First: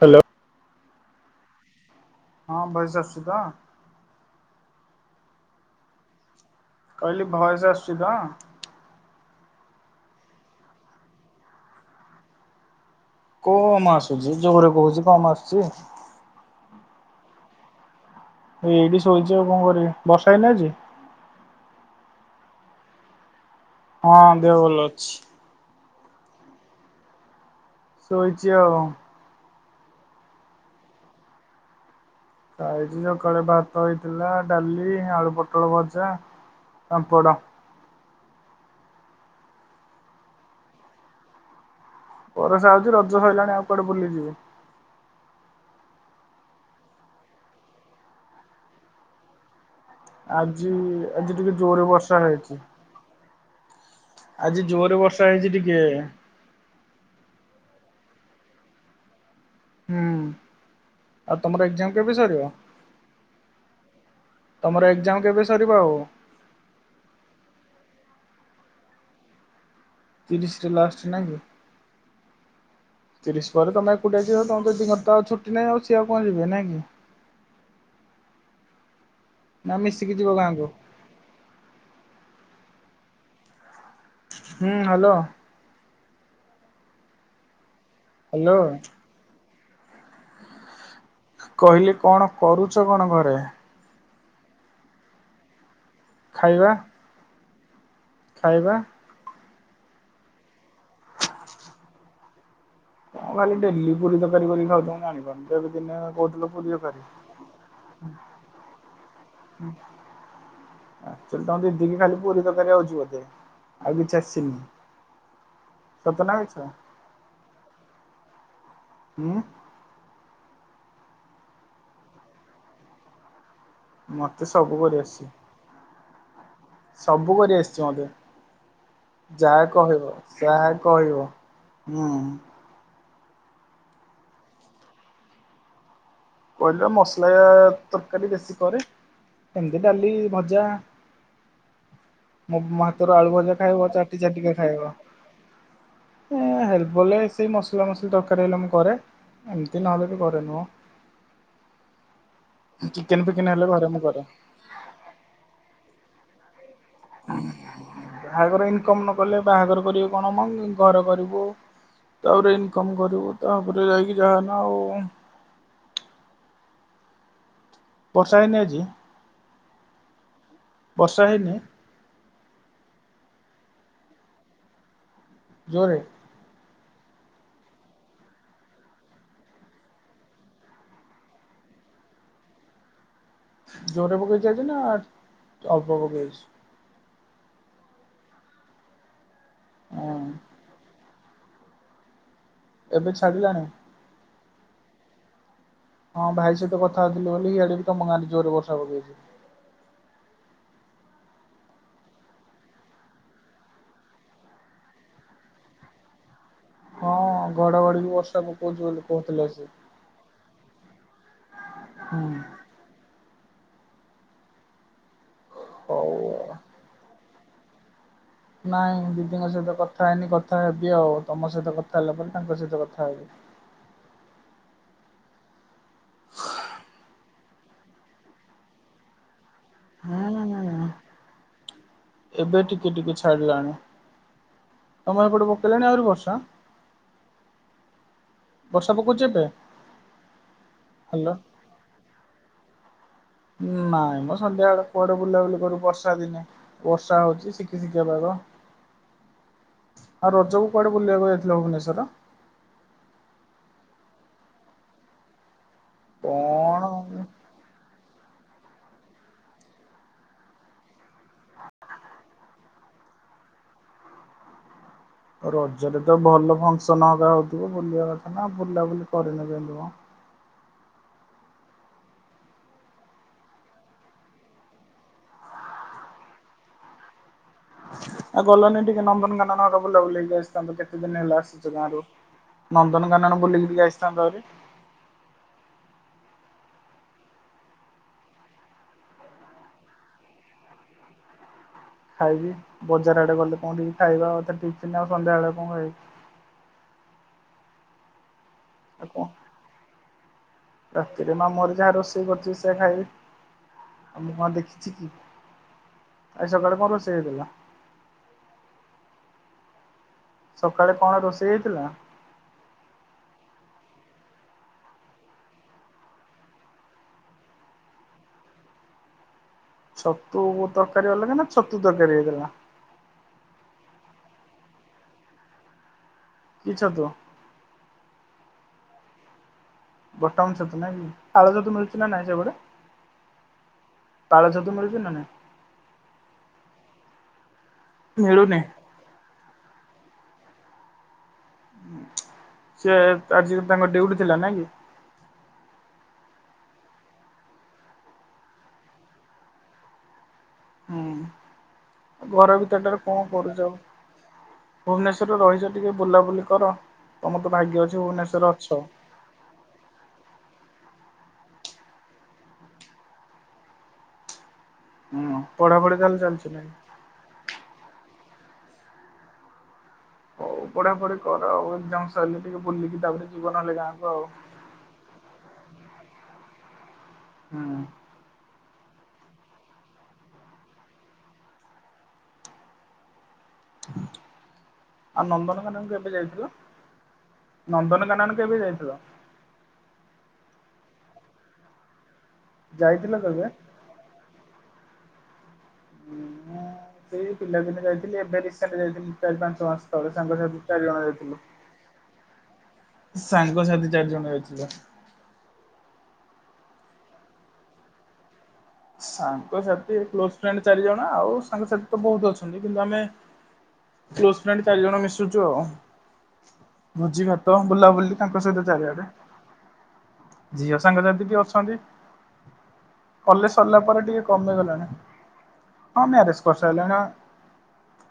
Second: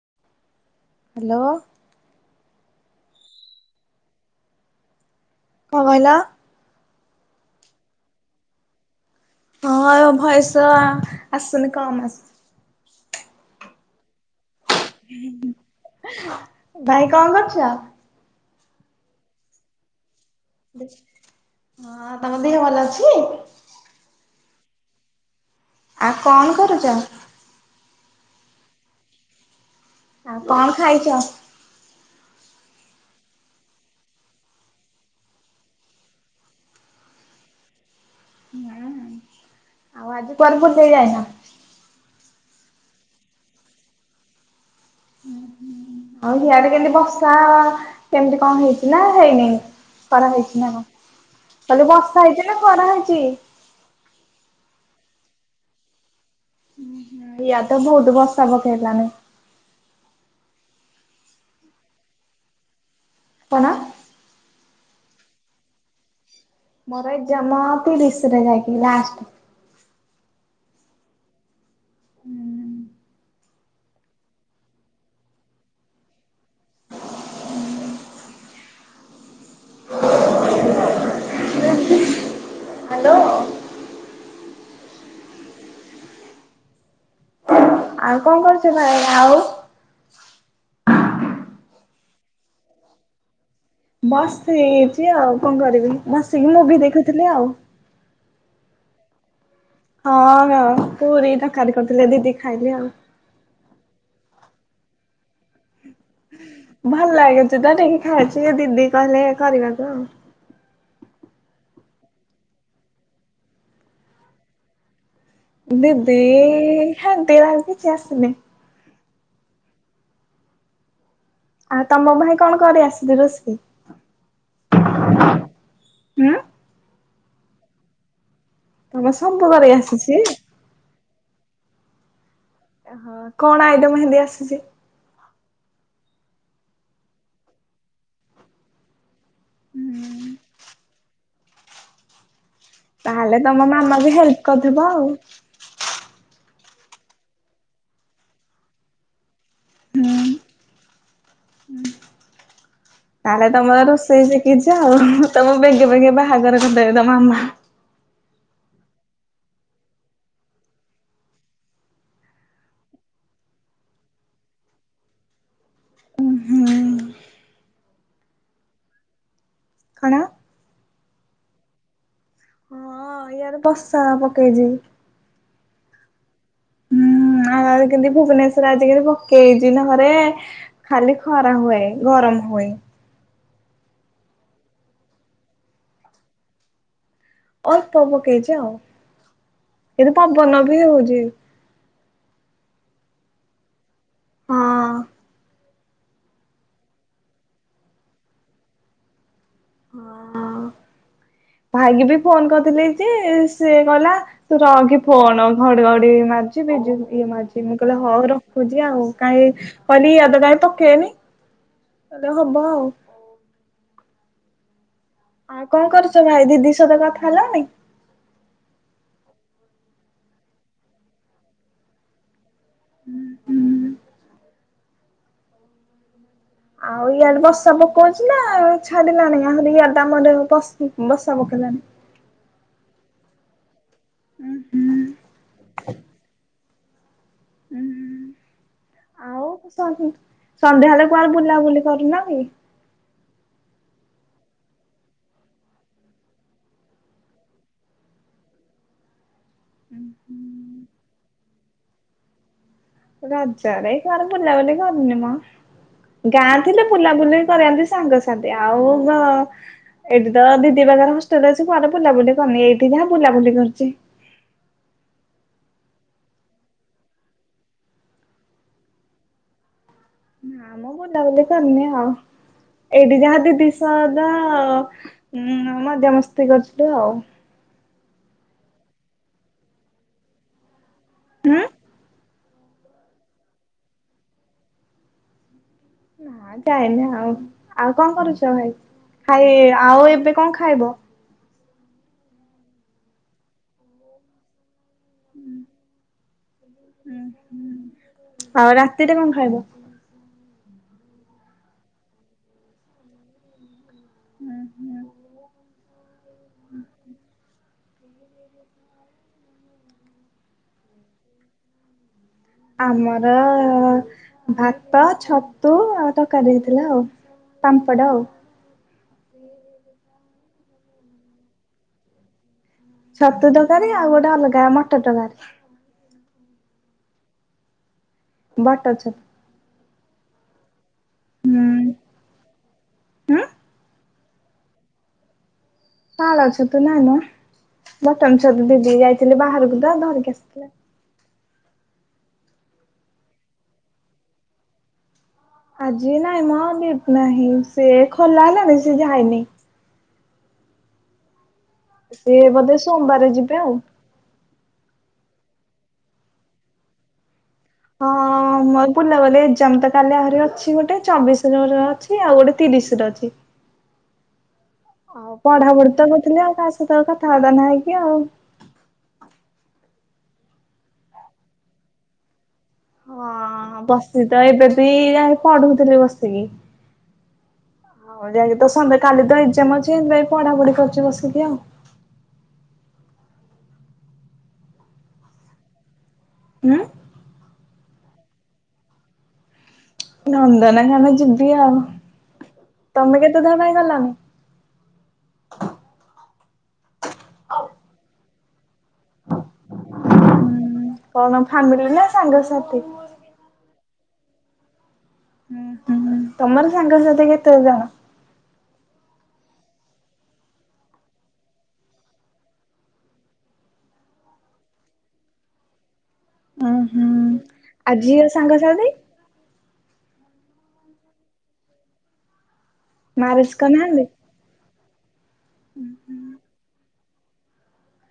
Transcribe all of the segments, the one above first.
Hello. Hello. ହଁ voice ଆସୁଛି ତ? କଣ କହିଲ? କହିଲି ଭୟସ ଆସୁଛି ତ? ହଁ ଭୟସ ଆ ଆସୁନି କମ୍ ଆସୁ କମ ଆସୁଛି ଜୋରେ କହୁଛି ପା କମ ଆସୁଛି? ଭାଇ କଣ କରୁଛ? ଏଇ ଏଇଠି ଶୋଇଛି ଆଉ କଣ କରିବ ବର୍ଷା ହେଇନି ଆଜି? ହଁ ତମ ଦେହ ଭଲ ଅଛି? ହଁ ଦେହ ଭଲ ଅଛି। ଆଉ କ ଣ କରୁଚ? ଶୋଇଛିି ଆଉ ଆଉ କ ଣ ଖାଇଛ? ଖାଇଛି ସକାଳେ ଭାତ ହେଇଥିଲା ଡାଲି, ଆଳୁ ପୋଟଳ ଭଜା। ପାମ୍ପଡ଼। ନାଁ ନାଁ ଆଉ ଆଜି କୁଆଡେ ବୁଲିଆକୁ ଯାଇନ? ବରଷା ହଉଛି ରଜ ସରିଲାଣି ଆଉ କୁଆଡେ ବୁଲିଯିବି। ହୁଁ ହୁଁ। ଆଉ ସିଆଡେ କେମତି ବର୍ଷା। କେମିତି କଣ ହେଇଛି ନା ହେଇନି। ଖରା ହେଇଛି ନା ଆଜି କଣ? ଆଜି ଟିକେ ଜୋରରେ କାଲି ବର୍ଷା ହେଇଛି ନା ଖରା ହେଇଛି। ଆଜି ଜୋରେ ବର୍ଷା ହେଇଛି ଟିକେ। ଇୟା ତ ବହୁତ ବର୍ଷା ପକାଇଲାଣି। ହୁଁ ଆଉ ତମର ଏକ୍ଜାମ କେବେ ସରିବ? କ ଣ? ତମର ଏକ୍ଜାମ କେବେ ସରିବ ଆଉ? ମୋର ଏକ୍ଜା ମ ତିରିଶିରେ ଯାଇକି ଲାଷ୍ଟ କୁ ତିରିଶି ଟା ଲାଷ୍ଟ ନାଇଁ କିି? ହୁଁ। ପ ପରେ ତମେଉଟେ ଯ ତମେ ଦୁିିନଥା ଆଉ ଛଟି ନାହିଁ ଆଉି ଆଉ କଣ ଯିବେ ନାଇଁ କି [unintelligible] ନାଁ ମିଶିକି ଯିବ ଗାଁ କୁ। ହ୍ୟାଲୋ। ହୁଁ ହ୍ୟାଲୋ। ଆଉ କଣ ହ୍ୟାଲୋ କରୁଛ ଭାଇ ଆଉ। କହିଲି କଣ କରୁଛ କଣ ଘରେ? ବସ ହେଛି ଆଉ କଣ କରିବି ବସିକି ଖାଇବା ମୁଭି ଦେଖୁଥିଲି ଆଉ। ଖାଇବା। ହଁ ପୁରୀ ତରକାରୀ କରିଥିଲେ ଦିଦି ଖାଇଲି ଆଉ। କଁ ଖାଲି ଡେଲି ପୁରୀ ତରକାରୀ କରି ଖାଉଛ ଜାଣିପାରୁନ ଏବେ ଦିନେ ଆଉ ଭଲ ଲାଗୁଛି ତ ଟକି ଖାଇଛି ଦିଦି କହିଲେ କରିବାକୁ ଆଉ। ତମ ଦିଦିକି ଖାଲି ପୁରୀ ତରକାରି ଆଉଛି ବୋଧେ? ଆଉ କିଛି ଆସିନି। ଦିଦି ସତ ନା ମିଛ ଦି କିଛି ଆସିନି। [unintelligible] ହୁଁ। ଆଉ ତମ ଭାଇ କଣ କରେ ଆସଲେ ରୋଷେଇ। ମତେ ସବୁ କରିଆସେ। ହୁଁ ସବୁ କରି ଆସିଛି ମତେ। ତମ ସବୁ କରି ଯାହା କହିବ ଆସିଛି? ଯାହା କହିବ। ହୁଁ। ଓହଁ କଣ ଆଇଟମ ଏମତି ଆସିଛି। କହିଲ ମସଲା ତରକାରୀ ବେଶୀ କରେ। ଏମିତି ଡାଲି, ହୁଁ ଭଜା। ମୋ ହାତରୁ ଆଳୁ ତାହେଲେ ଭଜା ତମ ଖାଇବ ମାମା ବି ହେଲ୍ପ ଚାଟି-ଚାଟିକା କରିଥିବ ଖାଇବ। ଆଉ। ଏ ହେଲ୍ପ ବଲେ ସେଇ ମସଲା ମସଲି ତରକାରୀ ହେଲା ମୁଁ କରେ ଏମିତି ନହେଲେ ବି ହୁଁ କରେ ନି। ଚିକେନ ଫିକେନ ତାହେଲେ ହେଲେ ତମର ଘରେ ମୁଁ କରେ। ରୋଷେଇ ସି କିଛ ଆଉ ତମ ବେଗେ ବେଗେ ବାହାଘର କରିଦେବେ ତମ ମାମା। ବାହାଘର ଇନକମ୍ ନ କଲେ ବାହାଘର କରିବେ କଣ ମମି ଘର କରିବୁ। ତାପରେ ଇନକମ୍ କରିବୁ ତାପରେ ଯାଇକି ଯାହାନା ଆଉ ଉଁ ହୁଁ ବର୍ଷା ହେଇନି ଆଜି। କଣ? ବର୍ଷା ହେଇନି। ଏଆଡେ ବର୍ଷା ପକେଇଛି। ଯୋରେ। ହୁଁ ଆଉ କେମତି ଭୁବନେଶ୍ଵର ଆଜି କେମ ପକେଇ ହେଛି ନା ଘରେ। ଖାଲି ଖରା ହୁଏ ଗରମ ହୁଏ। ଯୋରେ ପକେଇଚି ଆଜି ନା, ଅଳ୍ପ ପକେଇଛି। ଅଳ୍ପ ପକେଇଛି ଆଉ। ହଁ ଏଦ ପବନ ବି ହଉଛି। ଏବେ ଛାଡ଼ିିଲାଣି? ହଁ ଅଁ ହଁ ଭାଇ ସହିତ କଥା ହଉଥିଲି ବୋଲି ଇଆଡେ ବି ତମ ଗାଁରେ ଯୋରେ ବର୍ଷା ପକେଇଛି। ହଁ। [inaudible] ଭାଇକି ବି ଫୋନ କରିଥିଲି ଯେ -ସିଏ କହିଲା ତୁ ରଖେ ଫୋନ, ଘଡିଘଡି ମାରୁଛି। ଇଏ ହଁ ବିଜୁଳି ମାରୁଛି, ମୁଁ କହିଲେ ଘଡ଼ଘଡ଼ି ବି ହଉ ବର୍ଷା ପକଉଛି ରଖୁଛି ବୋଲି ଆଉ କହୁଥିଲେ କାହିଁ ସେ। କନି ଇଆଦ କାହିଁ ପକେଇନି, ହୁଁ ତାହେଲେ ହବ ଆଉ। ଆଉ କଣ ହଉ କରୁଛ ଭାଇ ଆଉ। ଦିଦି ସତ କଥା ହେଲଣିି? ନାଇଁ ଦିଦିଙ୍କ ସହିତ କଥା ହେଇନି, କଥା ହେବି ଆଉ, ତମ ସହିତ କଥା ହେଲା ପରେ ତାଙ୍କ ସହିତ କଥା ହେବି। ଆଉ ଇଆଡେ ବର୍ଷା ପକଉଛି ନା ଛାଡିଲାଣି ଆହୁରି ଇଆଡ ହୁଁ। ବର୍ଷା ପକାଇଲାଣି। ଏବେ ଟିକେ ଟିକେ ଛାଡିଲାଣି। ତମେ ଏପଟେ ପକେଇଲାଣି ଆହୁରି ବର୍ଷା? ବର୍ଷା ପକଉଛି ଉମ୍ ଏବେ ଆଉ ସନ୍ଧ୍ୟା ହେଲେ ହାଲୋ କୁଆଡ ବୁଲାବୁଲି କରୁନା କି? ନାଇଁମ ସନ୍ଧ୍ୟା ବେଳେ କୁଆଡେ ବୁଲାବୁଲି କରୁ ବର୍ଷା ଦିନେ? ବର୍ଷା ହଉଛି, ଶିକି ଶିକିଆ [unintelligible] ଆଉ ରଜକୁ କୁଆଡ଼େ ବୁଲିବାକୁ ଯାଇଥିଲ ଭୁବନେଶ୍ୱର? ରଜରେ କୁଆଡେ ବୁଲା ବୁଲି କରିନି ମ, ଗାଁ କଣ ଥିଲେ ବୁଲାବୁଲି କରିଆ ଯଦି ସାଙ୍ଗସାଥି ଆଉ ଏଇଠି ତ ଦିଦି ପାଖର ହଷ୍ଟେଲରେ ଅଛି କୁଆଡେ ବୁଲାବୁଲି କରିନି, ଏଇଠି ଯାହା ବୁଲାବୁଲି କରିଛି। [inaudible] ରଜରେ ତ ଭଲ ଫଙ୍କସନ ହବା ହଉଥିବ ବୁଲିବା କଥା ନା, ବୁଲାବୁଲି କରିନ କେମ୍ ତି ମ ନାମ ବୁ ଭଲ ଲାଗୁନି କରିନି ଆଉ, ଏଇଠି ଯାହା ଦିଦି ସହ [unintelligible] ଉମ୍ ମଜା ମସ୍ତି କରିଥିଲୁ ଆଉ। ଆଉ ଗଲନି ଟିକେ ନନ୍ଦନକାନନ ବୁଲା ବୁଲି କରି ଆସିଥା କେତେ ଦିନ ହେଲା ହୁଁ ଗାଁରୁ, ନନ୍ଦନକାନନ ବୁଲିକି ଟିକେ ଆସିଥାନ୍ତ ହାରି। ନା ଯାଇନି, ଆଉ ଆଉ କଣ କରୁଛ ଭାଇ, ଖାଇ ଆଉ ଏବେ କଣ ଖାଇବ? ଖାଇବି ବଜାର ଆଡେ ଗଲେ କଣ ଟିକେ ଖାଇବା ଟିଫିିନ ଆଉ ସନ୍ଧ୍ୟାବେଳେ କଣ ଖାଇବି? ଆଉ ରାତିରେ କଣ ଖାଇବ? ରାତିରେ ମାମୁଁଘରେ ଯାହା ରୋଷେଇ କରିଥବେ ସେୟା ଖାଇବି। ଆ ମୁଁ କଣ ଦେଖିଛି କି? ଆଜି ସକାଳେ କଣ ରୋଷେଇ ହେଇଥିଲା। [inaudible] ସକାଳେ କଣ ରୋଷେଇ ହେଇଥିଲା? ଆମର ଭାତ, ଛତୁ ଆଉ ତରକାରୀ ହେଇଥିଲା ଆଉ। ପାମ୍ପଡ଼ ଆଉ। ଛତୁ, ତରକାରୀ ଅଲଗା ନା ଛତୁ ତରକାରୀ ହେଇଥିଲା? ଛତୁ ତକାରି ଆଉ ଗୋଟେ ଅଲଗା ମଟର ଟକାରି। କି ଛତୁ? ବଟ ଅଛ। ବଟମ ଛତୁ ନାଇଁ କି? ହୁଁ ପାଳଛତୁ ମିଳୁଛି ନା ନାଇଁ ସେପରେ। ଉଁ ପାଳ ଛତୁ ମିଳୁଛି ନା ନାହିଁ? ପାଳ ଛତୁ ନାଇମ, ବଟମ ମିଳୁନି ଛତୁ ଦିଦି ଯାଇଥିଲି ବାହାରକୁ ତ ଧରିକି ଆସିଥିଲା। ସେ ଆଜି ତାଙ୍କ ଡଉଟି ଥିଲା ନାଇ କି? ଆଜି ନାଇଁ ମ ନାହିଁ ସେ ଖୋଲା ହେଲାଣି ସେ ଯାଇନି। ହୁଁ ସେ ଘର ବୋଧେ ଭିତର ଟାରେ କଣ ସୋମବାର ଯିବେ କରୁଛ। ଆଉ। ଭୁବନେଶ୍ବର ରେ ରହିଛ ଟିକେ ବୁଲାବୁଲି କର ତମର ତ ଭାଗ୍ୟ ଅଛି ଭୁବନେଶ୍ୱରରେ ଅଛ। ବୁଲାବଲି ଏକ୍ଜାମ୍ ତ କାଲି ଆହୁରି ଅଛି ଗୋଟେ ଚବିଶି ର ର ଅଛି ଆଉ ଗୋଟେ ତିରିଶି ର ଅଛି। ହୁଁ ଆଉ ପଢାପଢି ତ ତାହେଲେ କରୁଥିଲି ଚାଲିଛି ଆଉ ନାଇଁ? କାହା ସହିତ ଆଉ କଥାବାର୍ତ୍ତା ନ ହେଇକି ଆଉ। ହଉ ପଢାପଢି କର ଆଉ ଏକ୍ଜାମ୍ ସରିଲେ ଟିକେ ବୁଲିକି ତାପରେ ଯିବ ନହେଲେ ଗାଁକୁ ଆଉ। ତୁଇ [unintelligible] ପଢୁଥିଲି ବସିକି। ହୁଁ। ସଂଧ୍ୟା ବେଳେ ତ ସଂଧ୍ୟା କାଲି ତ ଏଜ୍କମ ଅଛି ସେଥିପାଇଁ ପଢାପଢି କରୁଛି ବସିକି ଆଉ। ଆଉ ନନ୍ଦନକାନନ କେବେ ଯାଇଥିଲ। ହୁଁ। ନନ୍ଦନକାନନ କେବେ ଯାଇଥିଲ। ନନ୍ଦନକାନନ ଯିବି ଆଉ ଯାଇଥିଲ ତମେ କେତେ କେବେ? ଥର ପାଇଁ ଗଲଣି, ମୁଁ ସେଇ ପିଲାଦିନେ ଯାଇଥିଲି ଏବେ ରିସେଣ୍ଟ୍ ଯାଇଥିଲି ଚାରି ପାଞ୍ଚ ମାସ ତଳେ ସାଙ୍ଗସାଥି ଚାରି ହୁଁ ଜଣ ଯାଇଥିଲୁ। କଣ ଫ୍ୟାମିଲି ନା ସାଙ୍ଗସାଥି। ସାଙ୍ଗସାଥି ଚାରି ଜଣ ଯାଇଥିଲୁ। ହୁଁ ହୁଁ। ହୁଁ ତମର ସାଙ୍ଗସାଥି କେତେ ଜଣ। ସାଙ୍ଗସାଥି ଏ କ୍ଲୋଜ୍ ଫ୍ରେଣ୍ଡ୍ ଚାରି ଜଣ ଆଉ ସାଙ୍ଗସାଥି ତ ବହୁତ ଅଛନ୍ତି କିନ୍ତୁ ଆମେ। କ୍ଲୋଜ୍ ଫ୍ରେଣ୍ଡ୍ ଚାରି ଜଣ ମିଶୁଛୁ ଆଉ। ଉଁ ଭୋଜି ହୁଁ ଭାତ ଆଉ ବୁଲାବୁଲି ଝିଅ ତାଙ୍କ ସହିତ ସାଙ୍ଗସାଥି? ଚାରଆଡେ। ଝିଅ ସାଙ୍ଗସାଥି ବି ଅଛନ୍ତି। କଲେଜ୍ ମ୍ୟାରେଜ ସରିଲା ପରେ କରିନାହାନ୍ତି ଟିକେ କମିଗଲାଣି ହଁ ମ୍ୟାରେଜ କରିସାରିଲାଣି।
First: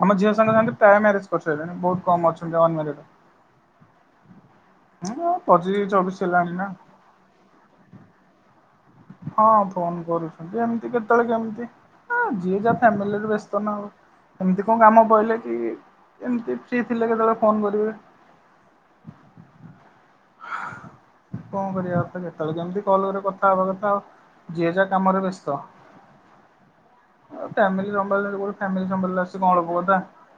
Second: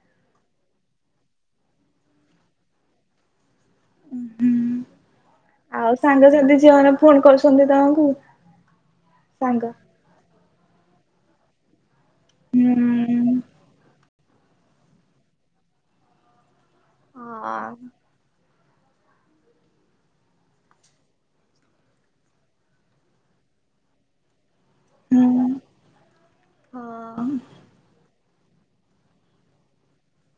ଆମ ଝିଅ ସାଙ୍ଗସାଥି ପ୍ରାୟେ ମ୍ୟାରେଜ୍ କରିସାରିଲେଣି ବହୁତ କମ୍ ଅଛନ୍ତି ଅନମ୍ୟାରେଡ୍। ହୁଁ ପଚିଶ ଚବିଶ ହେଲାଣି ନା। ଫୋନ୍ କରୁଛନ୍ତି ତାହାଙ୍କୁ। ହଁ ଫୋନ୍ କରୁଛନ୍ତି ଏମିତି କେତେବେଳେ କେମିତି। ହଁ ଯିଏ ହୁଁ ଯାହା ଫ୍ୟାମିଲିରେ ବ୍ୟସ୍ତ ନା ଆଉ ଏମିତି କଣ କାମ କହିଲେ କି ଏମତି। ସେ ଥିଲେ କେତେବେଳେ ହୁଁ ଫୋନ କରିବେ। କଣ କରିବା ଆଉ ତ କେତେବେଳେ କେମିତି କଲ୍ ଗୋଟେ କର। କଥା ହବା କଥା ଯିଏ ଯାହା କାମରେ ବ୍ୟସ୍ତ ହୁଁ ଆଉ ଫ୍ୟାମିଲି। କହିଲେ ଯେ ମୋର ଫ୍ୟାମିଲି ସମ୍ପର୍କରେ ଆସି କଣ ଅଳପ କଥା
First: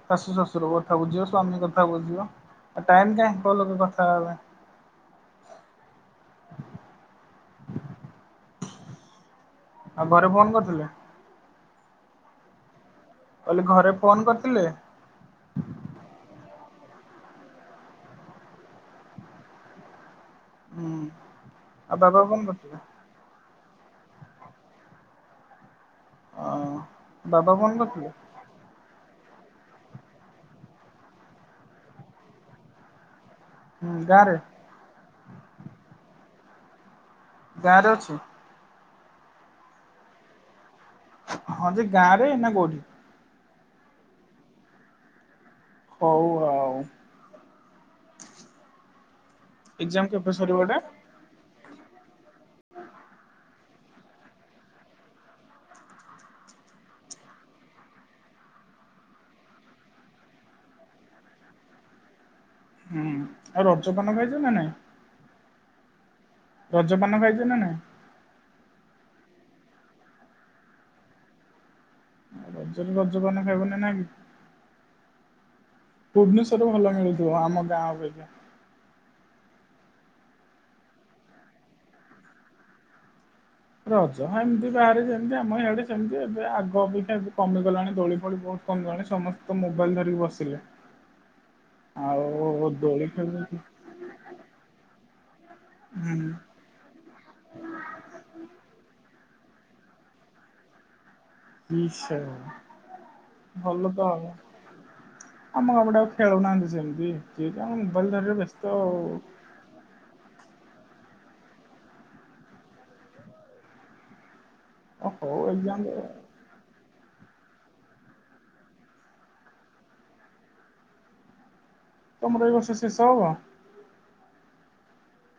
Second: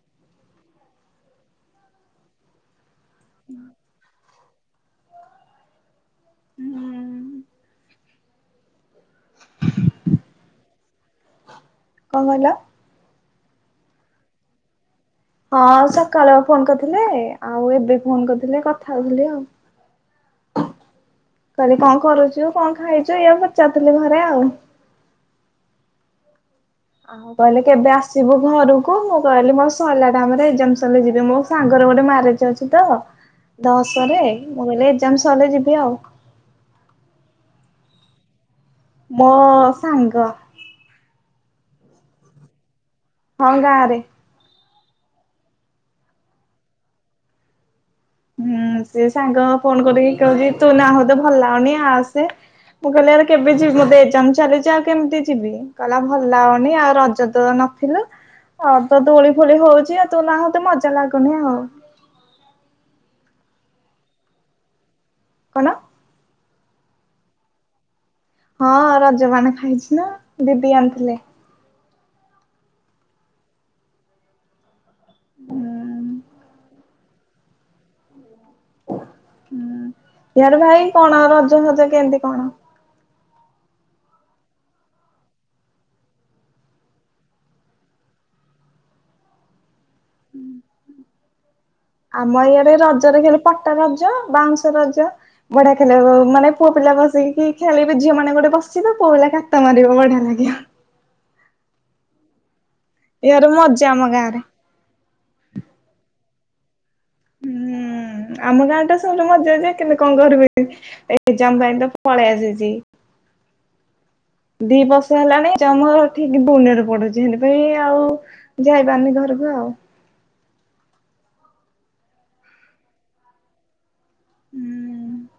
ଶାଶୁ ଶ୍ୱଶୁର କଥା ବୁଝିବ ସ୍ଵାମୀ କଥା ବୁଝିବ। ଆଉ ଟାଇମ୍ କାହିଁ ଭଲକି କଥା ହବା ପାଇଁ। ହୁଁ। ଆଉ ଘରେ ଫୋନ୍ କରିଥିଲେ। କଣ କହିଲ? କହିଲି ଘରେ ଫୋନ୍ କରିଥିଲେ। ହଁ ସକାଳେ ଆ ଫୋନ୍ କରିଥିଲେ ଆଉ ଏବେ ଫୋନ୍ କରିଥିଲେ କଥା ହଉଥିଲି ଆଉ। [inaudible] କହିଲେ ଆଉ କଣ ବାବା ଫୋନ୍ କରୁଛୁ କଣ କରିଥିଲେ ଖାଇଛୁ ଏଇଆ ପଚାରୁଥିଲି ଘରେ ଆଉ। ଓହୋ। ଆଉ ମୁଁ କହିଲି କେବେ ଆସିବୁ। ଘରକୁ ମୁଁ କହିଲି ମୋ ସରିଲା ଟାଇମ୍ ରେ ଏକ୍ଜାମ୍ ସରିଲେ ଯିବି ମୋ ସାଙ୍ଗର ଗୋଟେ ମ୍ୟାରେଜ୍ ଅଛି ତ। [inaudible] ଦଶ ରେ ଗାଁରେ ମୁଁ କହିଲେ ଏକ୍ଜାମ୍ ସରିଲେ ଯିବି ଆଉ। ଗାଁରେ ଅଛି। ମୋ ସାଙ୍ଗ। ହଁ ଯେ ଗାଁ ରେ ନାଁ କୋଉଠି। ହଁ ଗାଁରେ। ହଉ ଆଉ। ହୁଁ ସିଏ ସାଙ୍ଗ ଫୋନ୍ ଏକ୍ଜାମ୍ କରିକି କେବେ କହୁଚି ସରିବ ତୁ ଏଟା? ନାହୁଁ ତ ଭଲ ଲାଗୁନି ଆସେ। ମୁଁ କହିଲି ଆରେ କେବେ ଯିବି ମୋର ତ ଏଜ୍ଜାମ୍ ଚାଲିଚି ଆଉ କେମିତି ଯିବି? କହିଲା ଭଲ ଲାଗୁନି ଆଉ ରଜ ରେ ତ ନଥିଲୁ। ଆଉ ତ ଦୋଳି ଫୋଳି ହଉଚି ଯେ ତୁ ନାହୁଁ ତ ମଜା ଲାଗୁନି ଆଉ। ହୁଁ, ଆଉ ରଜପାନ ଖାଇଚ ନା ନାଇଁ? କଣ? ରଜପାନ ଖାଇଚ ନା ନାଇଁ? ହଁ ରଜପାନ ଖାଇଚି ନା ଦିଦି ଆଣିଥିଲେ। ରଜରେ ରଜପାନ ଖାଇବ ନା ନାହିଁ। ଭୁବନେଶ୍ଵର ରେ ଭଲ ମିଳୁ ଯୋଉ ଆମ ଗାଁ ଅପେକ୍ଷା। ସିଆଡେ ଭାଇ କଣ ରଜ ଫଜ କେନ୍ତି କଣ? ରଜ ଏମତି ବାହାରେ ଯେମତି ଆମ ଇଆଡେ ସେମତି। ଏବେ ଆଗ ଅପେକ୍ଷା ଏବେ କମିଗଲାଣି ଦୋଳି ଫୋଳି ବହୁତ୍ କମି ଗଲାଣି ସମସ୍ତେ ତ ମୋବାଇଲ୍ ଧରିକି ବସିଲେ। ଆମ ଆଉ ଇଆଡେ ଦୋଳି ରଜରେ ଖେଳ ଖାଲି ପଟା ରଜ ବାଉଁଶ ରଜ ବଢିଆ ହୁଁ ଖେଳେଇବାକୁ ମାନେ ପୁଅ ପିଲା ବସିକି ଖେଳିବେ ଝିଅ ମାନେ ଗୁରେ ବସିବେ। ପୁଅ ପିଲା କାତ ମାରିବେ ବଢିଆ ଲାଗିବ। [unintelligible] ଏହାର ମଜା ଭଲ ଆମ ତ ହବ। ଗାଁରେ ଆମ ଏପଟେ ଆଉ ଖେଳୁନାହାନ୍ତି ସେମତି। ସିଏ ହୁଁ। ତାଙ୍କ ମୋବାଇଲ୍ ଧରିବାରେ ବ୍ୟସ୍ତ ଆଉ। କେନ୍ତି କଣ କରିବି, ଏକ୍ଜାମ୍ ପାଇଁ ତ ପଳେଇ ଆସିଚି। ଦି ବର୍ଷ ହଉ ହେଲାଣି। ଏକ୍ଜାମ [unintelligible] ପୁନେରେ ପଢୁଚି। ହେନ୍ତି ପାଇଁ ଆଉ ଯାଇପାରୁନି ଘରକୁ ଆଉ। ତମର ଏଇ ବର୍ଷ ଶେଷ ହବ? ହୁଁ।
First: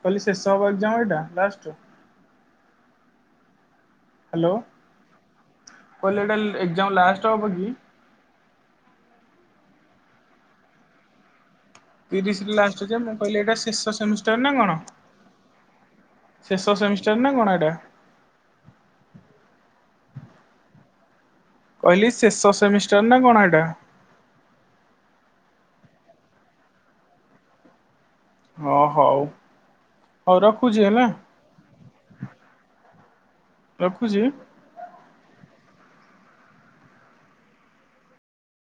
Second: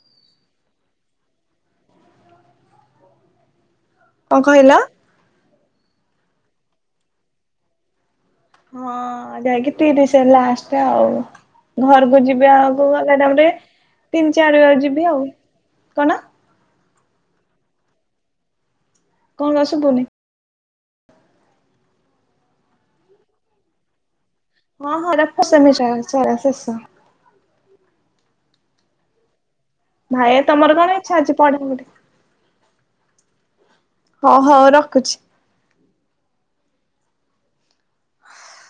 କହିଲି ଶେଷ ହବ ଏକ୍ଜାମ୍ ଏଇଟା ଲାଷ୍ଟ୍? କଣ ହାଲୋ। କହିଲ? କହିଲି ଏଇଟା ଏକ୍ଜାମ୍ ଲାଷ୍ଟ୍ ହବ କି? ହଁ ଯାଇକି ତିରିଶି ରେ ଲାଷ୍ଟ୍ ଆଉ। ଘରକୁ ଯିବି ତିରିଶରେ ବାକୁ ଲାଷ୍ଟ ଯେ ମୁଁ ଗଲେ କହିଲି ତାପରେ ଏଇଟା ଶେଷ ସେମିଷ୍ଟାର ତିନି ନା ଚାରି କଣ ବା ଯିବି ଆଉ। କଣ? ଶେଷ ସେମିଷ୍ଟାର ନା କଣ ଏଟା? କଣ ଶୁବୁନି? କହିଲି ଶେଷ ସେମିଷ୍ଟାର ନା କଣ ଏଟା? ହଁ ହଁ [unintelligible] ସେମିଷ୍ଟାର ସଇଲା ଶେଷ। ହଁ ହଉ। ହଉ ଭାଇୟା ତମର ରଖୁଛି କଣ ହେଲା ଇଚ୍ଛା ଅଛି। [unintelligible] ହ ରଖୁଛି। ହଉ ରଖୁଚି। [inaudible]